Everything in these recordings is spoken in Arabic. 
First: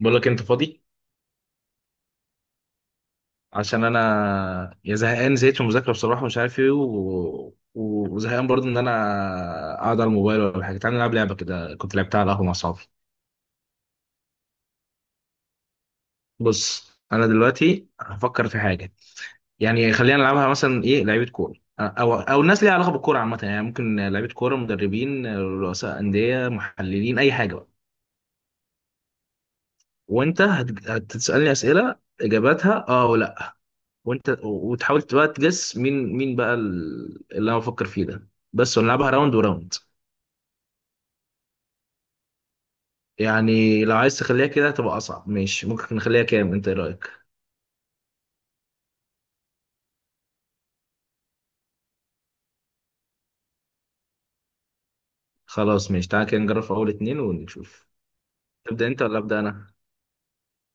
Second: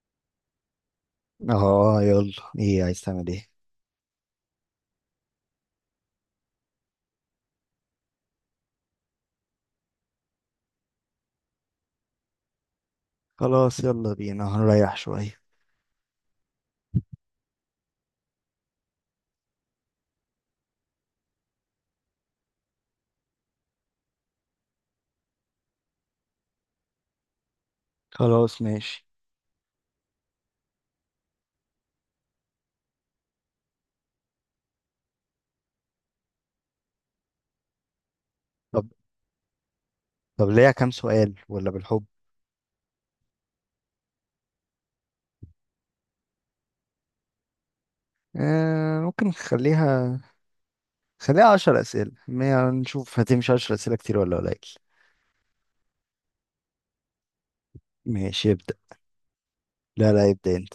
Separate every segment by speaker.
Speaker 1: بقول لك انت فاضي.
Speaker 2: اه، يلا. ايه عايز تعمل ايه؟
Speaker 1: عشان انا يا زهقان زهقت من المذاكره بصراحه، مش عارف ايه، وزهقان برضه ان انا اقعد على الموبايل ولا حاجه. تعالى نلعب لعبه كده كنت لعبتها على القهوه مع اصحابي.
Speaker 2: خلاص يلا بينا هنريح شوية.
Speaker 1: بص انا دلوقتي هفكر في حاجه، يعني خلينا نلعبها مثلا، ايه، لعيبه كوره، او الناس ليها علاقه بالكوره عامه، يعني ممكن لعيبه كوره، مدربين، رؤساء انديه، محللين، اي حاجه بقى.
Speaker 2: خلاص ماشي.
Speaker 1: وانت هتسالني اسئله اجاباتها اه ولا؟ وانت وتحاول بقى تجس مين مين بقى اللي انا بفكر فيه ده، بس
Speaker 2: طب
Speaker 1: ونلعبها راوند وراوند.
Speaker 2: طب ليها كام سؤال ولا بالحب؟
Speaker 1: يعني لو عايز تخليها كده هتبقى اصعب، ماشي، ممكن نخليها كام؟ انت ايه رايك؟
Speaker 2: آه ممكن نخليها، خليها عشر أسئلة ما نشوف هتمشي عشر أسئلة كتير ولا قليل.
Speaker 1: خلاص ماشي، تعالى كده نجرب في اول اتنين ونشوف.
Speaker 2: ماشي ابدأ.
Speaker 1: تبدا انت ولا ابدا انا؟
Speaker 2: لا لا، ابدأ انت.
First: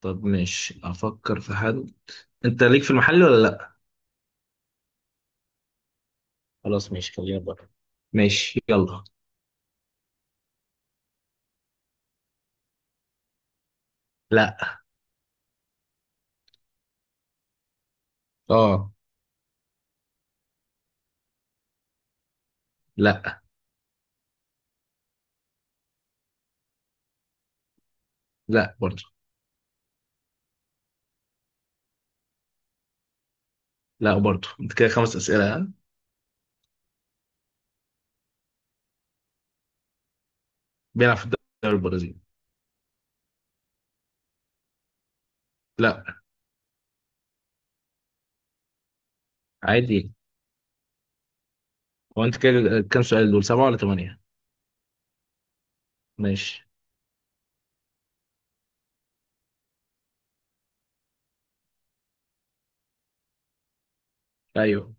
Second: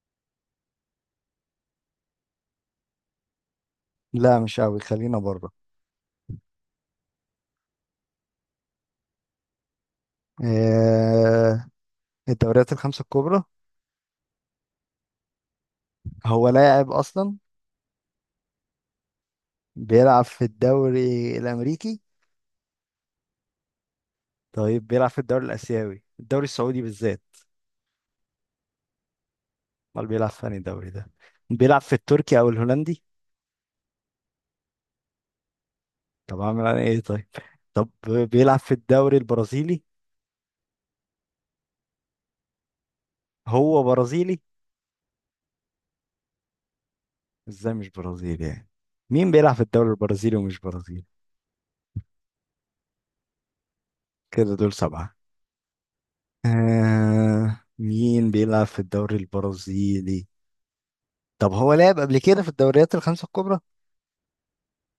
Speaker 1: طب ماشي افكر في حد. انت ليك في المحل ولا لا؟
Speaker 2: لا مش قوي، خلينا بره.
Speaker 1: خلاص ماشي خلينا بره. ماشي يلا.
Speaker 2: آه، الدوريات الخمسة الكبرى؟
Speaker 1: لا.
Speaker 2: هو لاعب أصلا؟
Speaker 1: اه.
Speaker 2: بيلعب في الدوري الأمريكي؟
Speaker 1: لا.
Speaker 2: طيب بيلعب في الدوري الآسيوي، الدوري السعودي بالذات؟
Speaker 1: لا برضه.
Speaker 2: امال بيلعب في أنهي دوري ده؟ بيلعب في التركي او الهولندي؟
Speaker 1: لا برضه، انت كده خمس اسئله ها؟
Speaker 2: طب اعمل انا ايه طيب. طب بيلعب في الدوري البرازيلي.
Speaker 1: بيلعب في الدوري البرازيلي.
Speaker 2: هو برازيلي؟
Speaker 1: لا.
Speaker 2: ازاي مش برازيلي يعني؟ مين بيلعب في الدوري
Speaker 1: عادي.
Speaker 2: البرازيلي ومش برازيلي؟
Speaker 1: هو انت كده كام سؤال، دول سبعه ولا ثمانيه؟
Speaker 2: كده دول سبعة.
Speaker 1: ماشي.
Speaker 2: آه، مين بيلعب في الدوري البرازيلي؟ طب هو لعب قبل كده في الدوريات الخمسة الكبرى؟
Speaker 1: ايوه.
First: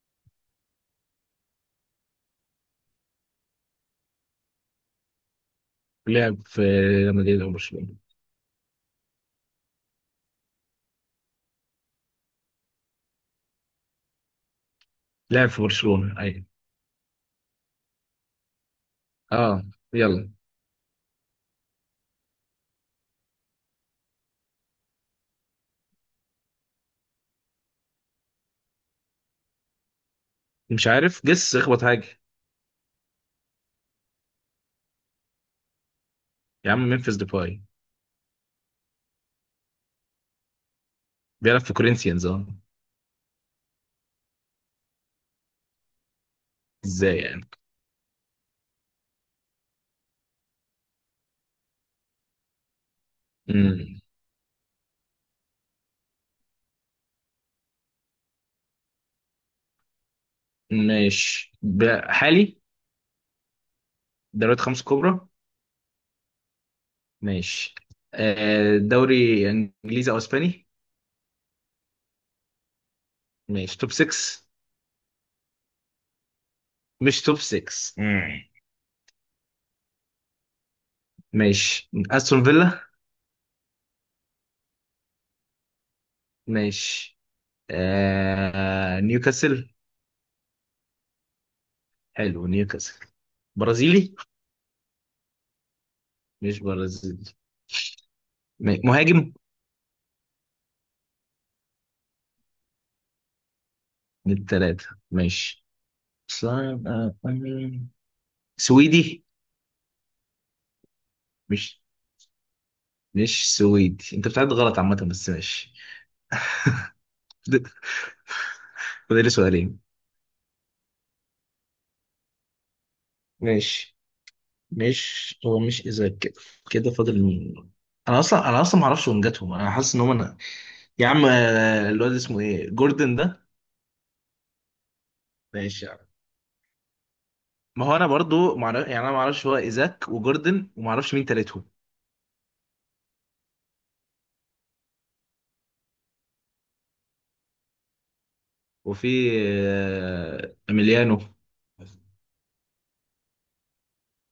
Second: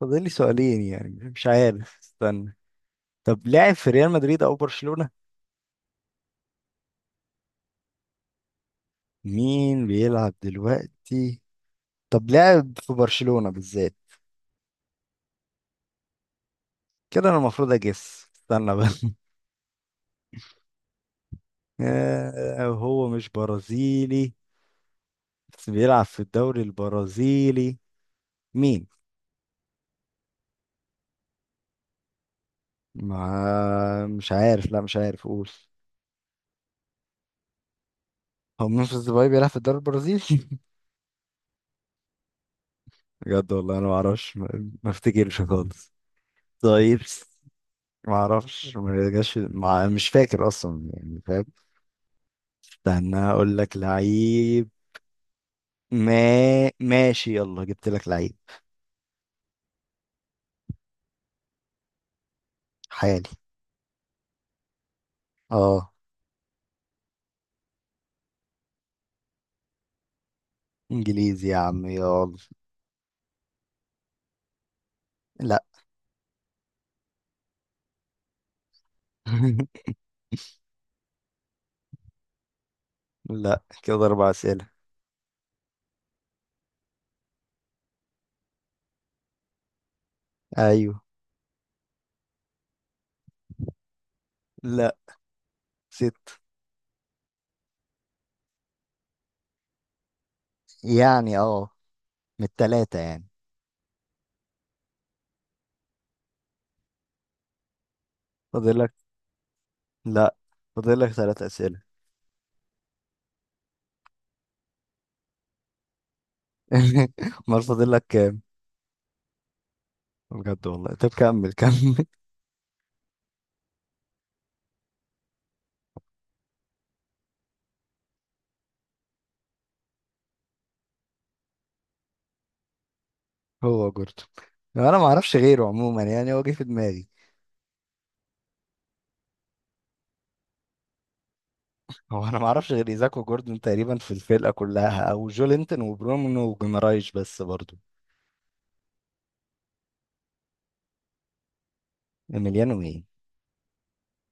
Speaker 2: فاضل لي سؤالين يعني، مش عارف، استنى. طب لعب في ريال مدريد او برشلونة؟
Speaker 1: لعب في ريال مدريد او برشلونه.
Speaker 2: مين بيلعب دلوقتي؟ طب لعب في برشلونة بالذات؟
Speaker 1: لعب في برشلونه ايوه.
Speaker 2: كده انا المفروض اجس، استنى بس.
Speaker 1: اه. يلا.
Speaker 2: آه، هو مش برازيلي بس بيلعب في الدوري البرازيلي؟ مين؟
Speaker 1: مش عارف، جس اخبط حاجه.
Speaker 2: ما مش عارف، لا مش عارف، قول.
Speaker 1: يا عم ممفيس ديباي.
Speaker 2: هو منفذ ديباي بيلعب في الدوري البرازيلي؟
Speaker 1: بيلعب في كورinthians اه.
Speaker 2: بجد والله انا ما اعرفش، ما افتكرش خالص. طيب
Speaker 1: ازاي يعني؟
Speaker 2: ما اعرفش، ما جاش، ما مش فاكر اصلا يعني فاهم. استنى اقول لك
Speaker 1: امم
Speaker 2: لعيب. ما ماشي، يلا جبت لك لعيب.
Speaker 1: ماشي. حالي.
Speaker 2: حالي.
Speaker 1: دوريات خمس كبرى.
Speaker 2: اه.
Speaker 1: ماشي. آه دوري انجليزي او اسباني.
Speaker 2: انجليزي يا عم، يلا.
Speaker 1: ماشي. توب 6.
Speaker 2: لا.
Speaker 1: مش توب 6. مم. ماشي. استون فيلا.
Speaker 2: لا، كده أربع أسئلة.
Speaker 1: ماشي. آه نيوكاسل.
Speaker 2: أيوه.
Speaker 1: حلو نيوكاسل. برازيلي.
Speaker 2: لا، ست
Speaker 1: مش برازيلي. مهاجم.
Speaker 2: يعني. اه، من التلاتة يعني.
Speaker 1: من الثلاثة. ماشي. صعب أوي.
Speaker 2: فاضلك.
Speaker 1: سويدي.
Speaker 2: لا، فاضلك ثلاث أسئلة.
Speaker 1: مش مش سويدي، انت بتعد غلط عامة، بس ماشي.
Speaker 2: أمال
Speaker 1: فاضل
Speaker 2: فاضلك كام؟
Speaker 1: فاضل لي سؤالين.
Speaker 2: بجد والله، طب كمل كمل.
Speaker 1: ماشي. مش هو، مش اذا كده، كده فاضل مين؟ انا اصلا ما اعرفش وين جاتهم، انا حاسس ان هم انا. يا عم الواد اسمه ايه جوردن ده.
Speaker 2: هو جوردن. انا ما اعرفش غيره
Speaker 1: ماشي يا عم.
Speaker 2: عموما يعني، هو جه في دماغي.
Speaker 1: ما هو انا برضو ما اعرف، يعني انا ما اعرفش هو ايزاك وجوردن وما اعرفش مين تالتهم.
Speaker 2: هو أنا ما أعرفش غير إيزاك وجوردن تقريبا في الفرقة كلها، أو جولينتون وبرونو وجيمرايش بس برضو.
Speaker 1: وفي اميليانو.
Speaker 2: إيميليانو مين؟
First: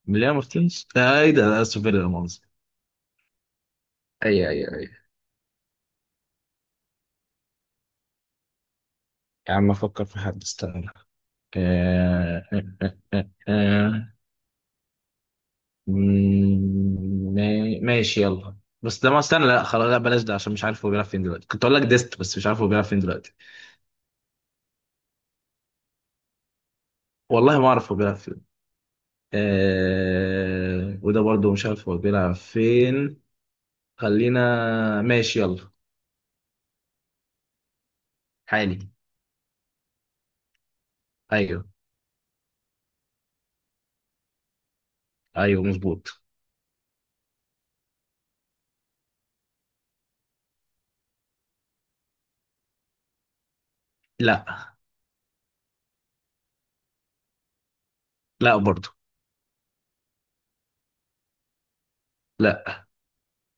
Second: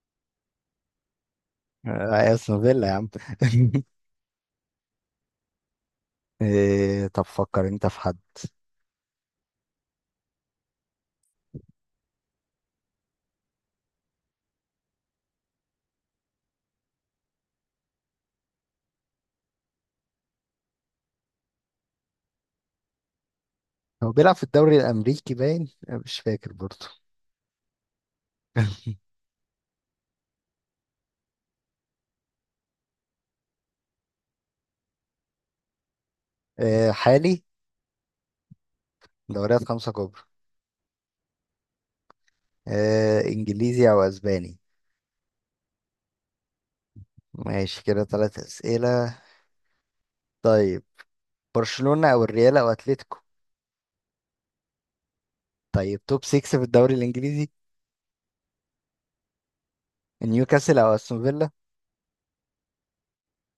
Speaker 1: مليان مارتينيز ايه ده سوبر لا
Speaker 2: آه،
Speaker 1: مؤاخذة.
Speaker 2: أستون فيلا يا عم.
Speaker 1: اي اي اي.
Speaker 2: إيه، طب فكر انت في حد.
Speaker 1: يا عم افكر في حد استنى. آه آه. آه آه. ماشي يلا، بس ده ما استنى لا خلاص لا بلاش ده، عشان مش عارف هو بيلعب فين دلوقتي، كنت اقول لك ديست بس مش عارف هو بيلعب فين دلوقتي.
Speaker 2: هو بيلعب في الدوري الأمريكي باين، مش فاكر برضه.
Speaker 1: والله ما اعرف هو بيلعب فين. وده برضو مش عارف هو بيلعب فين. خلينا. ماشي يلا
Speaker 2: آه، حالي.
Speaker 1: حالي.
Speaker 2: دوريات خمسة كبرى.
Speaker 1: ايوه.
Speaker 2: آه، إنجليزي أو أسباني.
Speaker 1: ايوه مظبوط.
Speaker 2: ماشي كده ثلاث أسئلة. طيب برشلونة أو الريال أو أتلتيكو؟
Speaker 1: لا.
Speaker 2: طيب توب 6 في الدوري الإنجليزي؟
Speaker 1: لا برضو.
Speaker 2: نيوكاسل أو أستون فيلا؟
Speaker 1: لا.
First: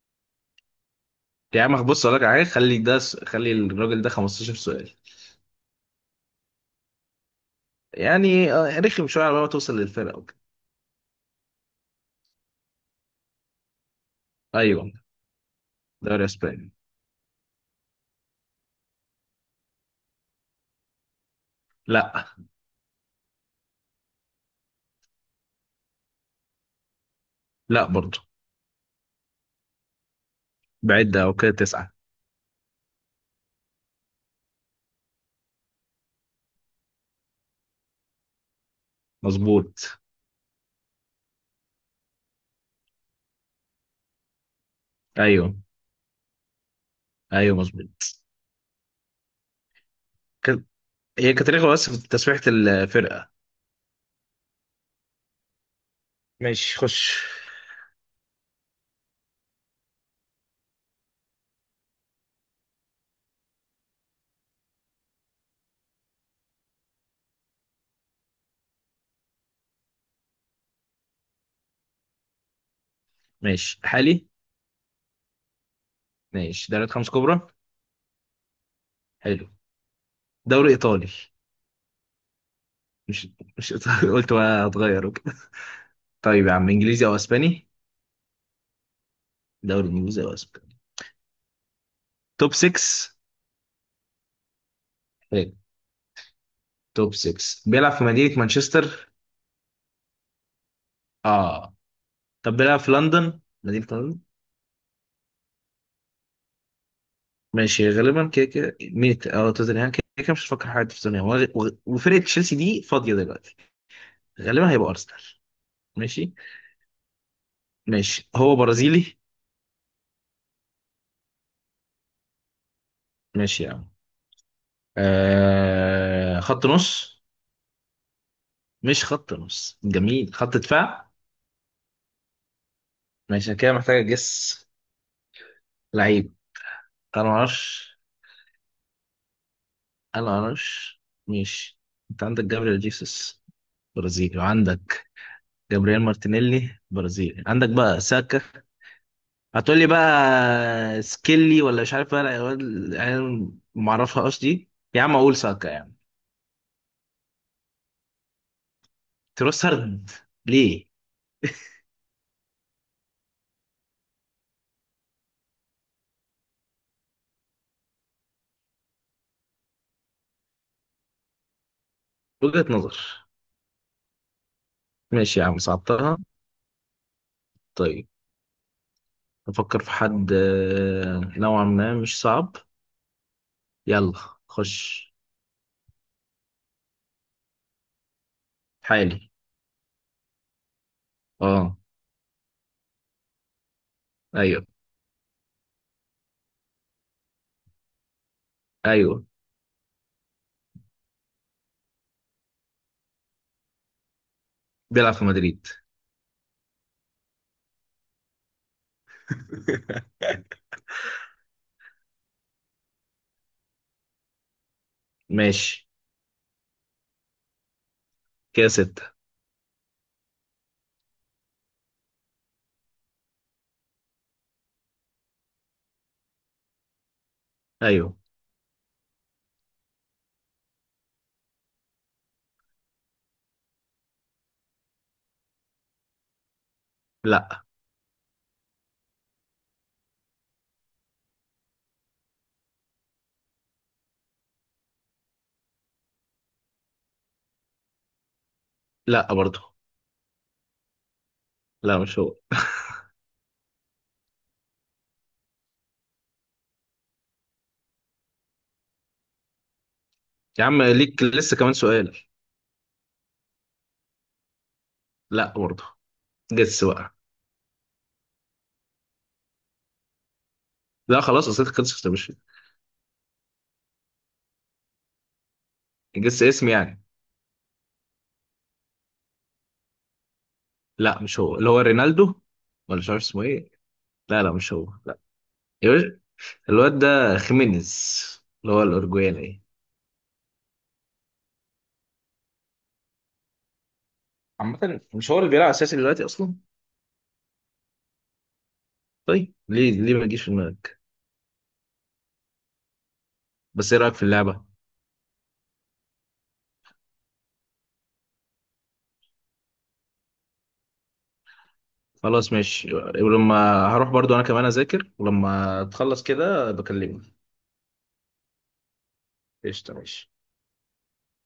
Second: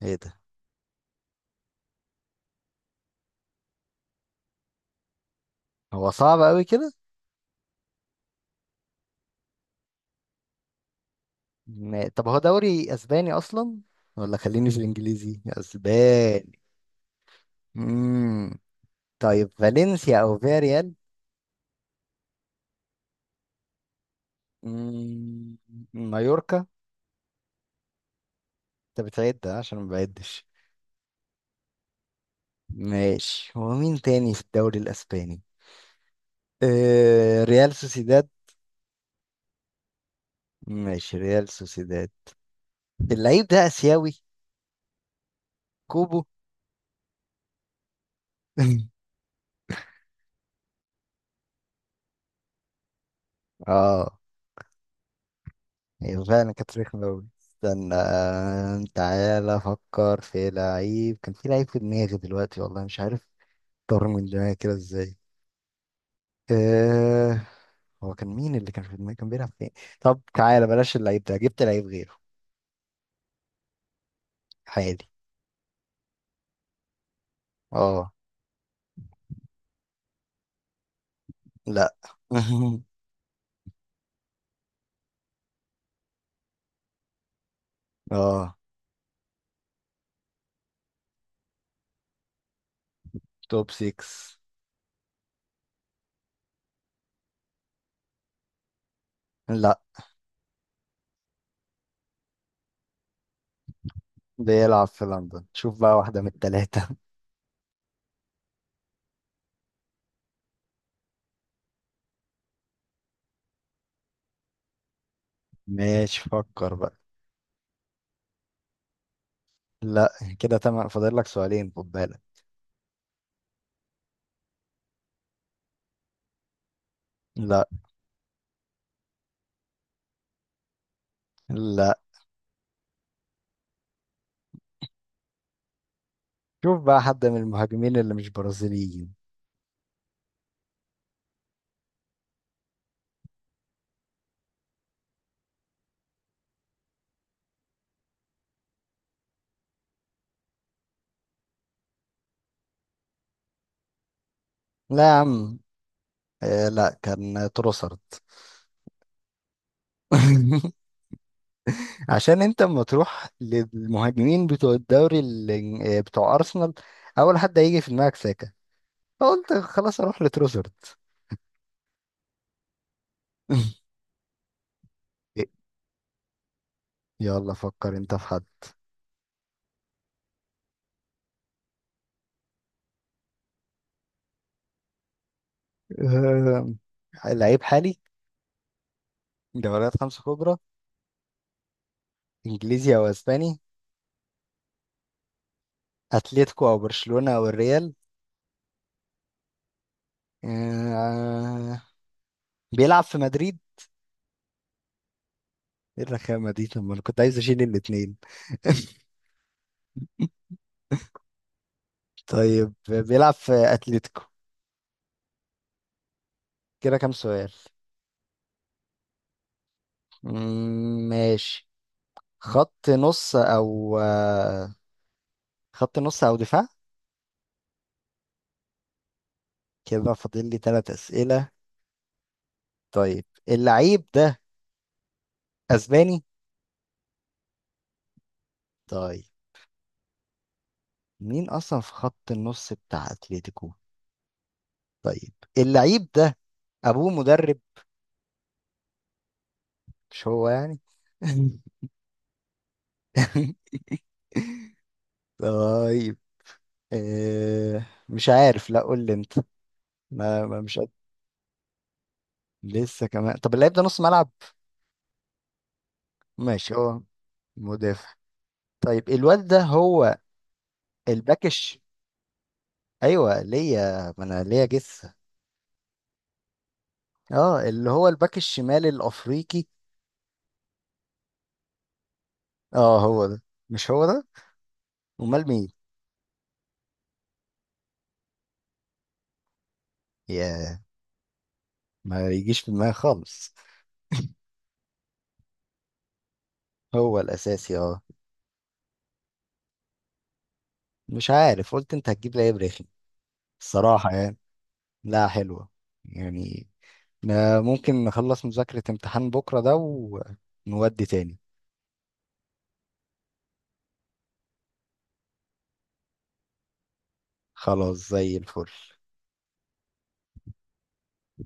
Speaker 2: إيه ده؟
Speaker 1: يا عم بص اقول لك على حاجه، خلي ده، خلي الراجل ده 15 سؤال،
Speaker 2: هو صعب أوي كده.
Speaker 1: يعني رخم شويه على ما توصل للفرقه وكده.
Speaker 2: طب هو دوري أسباني أصلا ولا؟ خليني في
Speaker 1: ايوه.
Speaker 2: الإنجليزي
Speaker 1: دوري
Speaker 2: أسباني.
Speaker 1: اسباني.
Speaker 2: مم. طيب فالنسيا أو فياريال؟
Speaker 1: لا.
Speaker 2: مم. مايوركا؟
Speaker 1: لا برضه.
Speaker 2: انت بتعد عشان ما بعدش.
Speaker 1: بعد او كده تسعه.
Speaker 2: ماشي، هو مين تاني في الدوري الاسباني؟ آه، ريال سوسيداد.
Speaker 1: مظبوط.
Speaker 2: ماشي، ريال سوسيداد. اللعيب ده اسيوي؟
Speaker 1: ايوه.
Speaker 2: كوبو؟
Speaker 1: ايوه مظبوط. كان- هي كانت رخمه بس في تسويحه الفرقه.
Speaker 2: اه. ايوه فعلا كانت
Speaker 1: ماشي
Speaker 2: رخمة
Speaker 1: خش.
Speaker 2: أوي. استنى، تعالى افكر في لعيب، كان في لعيب في دماغي دلوقتي والله مش عارف. طار من دماغي كده ازاي. آه. هو كان مين اللي كان في دماغي، كان بيلعب فين؟ طب تعالى بلاش اللعيب ده، جبت لعيب غيره.
Speaker 1: ماشي حالي.
Speaker 2: حالي.
Speaker 1: ماشي دوري خمس كبرى.
Speaker 2: اه.
Speaker 1: حلو. دوري ايطالي.
Speaker 2: لا.
Speaker 1: مش مش ايطالي قلت بقى هتغير وكده. طيب يا عم انجليزي او اسباني.
Speaker 2: اه،
Speaker 1: دوري انجليزي او اسباني. توب 6.
Speaker 2: توب 6.
Speaker 1: توب 6. بيلعب في مدينة مانشستر.
Speaker 2: لا.
Speaker 1: اه. طب بيلعب في لندن، مدينة لندن.
Speaker 2: بيلعب في لندن، شوف بقى واحدة من التلاتة.
Speaker 1: ماشي، غالبا كده كده ميت، اه توتنهام، كده كده مش هتفكر حاجة في توتنهام، وفرقة تشيلسي دي فاضية دلوقتي. غالبا هيبقى أرسنال.
Speaker 2: ماشي
Speaker 1: ماشي.
Speaker 2: فكر بقى.
Speaker 1: ماشي، هو برازيلي.
Speaker 2: لا. كده تمام، فاضل لك سؤالين، خد بالك.
Speaker 1: ماشي يا عم. خط نص.
Speaker 2: لا.
Speaker 1: مش خط نص جميل، خط دفاع.
Speaker 2: لا،
Speaker 1: ماشي أنا كده محتاج أجس. لعيب.
Speaker 2: شوف بقى
Speaker 1: أنا
Speaker 2: حد من المهاجمين
Speaker 1: معرفش.
Speaker 2: اللي مش برازيليين.
Speaker 1: أنا معرفش. ماشي. أنت عندك جابريل جيسوس برازيلي، وعندك جابرييل مارتينيلي برازيلي، عندك بقى ساكا، هتقول لي بقى سكيلي ولا مش عارف بقى العيال. العيال ما اعرفهاش دي
Speaker 2: لا
Speaker 1: يا
Speaker 2: يا
Speaker 1: عم، اقول
Speaker 2: عم.
Speaker 1: ساكا يعني.
Speaker 2: آه، لا كان تروسارد.
Speaker 1: تروسارد. ليه؟
Speaker 2: عشان انت اما تروح للمهاجمين بتوع الدوري بتوع ارسنال، اول حد هيجي في دماغك ساكا، فقلت خلاص اروح لتروسارد.
Speaker 1: وجهة نظر. ماشي يا عم صعبتها.
Speaker 2: يلا فكر
Speaker 1: طيب
Speaker 2: انت في حد.
Speaker 1: افكر في حد نوعا ما مش صعب. يلا خش.
Speaker 2: آه، لعيب حالي.
Speaker 1: حالي.
Speaker 2: دوريات خمسة كبرى.
Speaker 1: اه.
Speaker 2: انجليزي او اسباني.
Speaker 1: ايوه.
Speaker 2: اتلتيكو او برشلونة او الريال.
Speaker 1: ايوه
Speaker 2: آه... بيلعب في مدريد؟
Speaker 1: بيلعب في مدريد
Speaker 2: ايه الرخامة دي، طب ما انا كنت عايز اشيل الاتنين. طيب بيلعب في اتلتيكو؟
Speaker 1: ماشي.
Speaker 2: كده كام سؤال؟
Speaker 1: كده ستة.
Speaker 2: مم، ماشي. خط نص او آه، خط نص او دفاع؟
Speaker 1: ايوه.
Speaker 2: كده فاضل لي ثلاث اسئله. طيب اللعيب ده اسباني؟
Speaker 1: لا.
Speaker 2: طيب مين اصلا في خط النص بتاع اتلتيكو؟ طيب اللعيب ده ابوه مدرب؟
Speaker 1: لا برضه.
Speaker 2: مش هو يعني؟
Speaker 1: لا مش هو
Speaker 2: طيب آه، مش عارف، لا قول لي انت. ما ما-
Speaker 1: يا
Speaker 2: مش
Speaker 1: عم
Speaker 2: قد-
Speaker 1: ليك لسه كمان سؤال.
Speaker 2: لسه كمان، طب اللعيب ده نص ملعب؟
Speaker 1: لا برضه.
Speaker 2: ماشي،
Speaker 1: جس
Speaker 2: هو
Speaker 1: بقى.
Speaker 2: مدافع. طيب الواد ده هو
Speaker 1: لا
Speaker 2: الباك
Speaker 1: خلاص اصل
Speaker 2: الش؟
Speaker 1: خلصت يا باشا.
Speaker 2: ايوه ليا، ما انا ليا جثه.
Speaker 1: جس اسم يعني.
Speaker 2: اه، اللي هو الباك الشمال الافريقي.
Speaker 1: لا مش هو، اللي هو رينالدو ولا
Speaker 2: اه
Speaker 1: مش عارف
Speaker 2: هو ده.
Speaker 1: اسمه ايه؟
Speaker 2: مش هو ده؟
Speaker 1: لا لا مش هو لا.
Speaker 2: امال مين؟
Speaker 1: يا باشا الواد ده خيمينيز، اللي هو الاورجواني ايه.
Speaker 2: يا، ما يجيش في دماغي خالص.
Speaker 1: عامة مش هو اللي بيلعب اساسي دلوقتي اصلا.
Speaker 2: هو الاساسي اه.
Speaker 1: طيب ليه؟ ليه ما يجيش في دماغك؟
Speaker 2: مش عارف، قلت انت هتجيب لعيب رخم
Speaker 1: بس ايه
Speaker 2: الصراحه
Speaker 1: رايك في
Speaker 2: يعني.
Speaker 1: اللعبة؟
Speaker 2: لا، حلوه يعني. آه، ممكن نخلص مذاكرة امتحان بكرة ده ونودي تاني.
Speaker 1: خلاص ماشي ولما هروح برضو انا كمان اذاكر، ولما تخلص كده بكلمك.
Speaker 2: خلاص زي الفل.
Speaker 1: قشطة ماشي.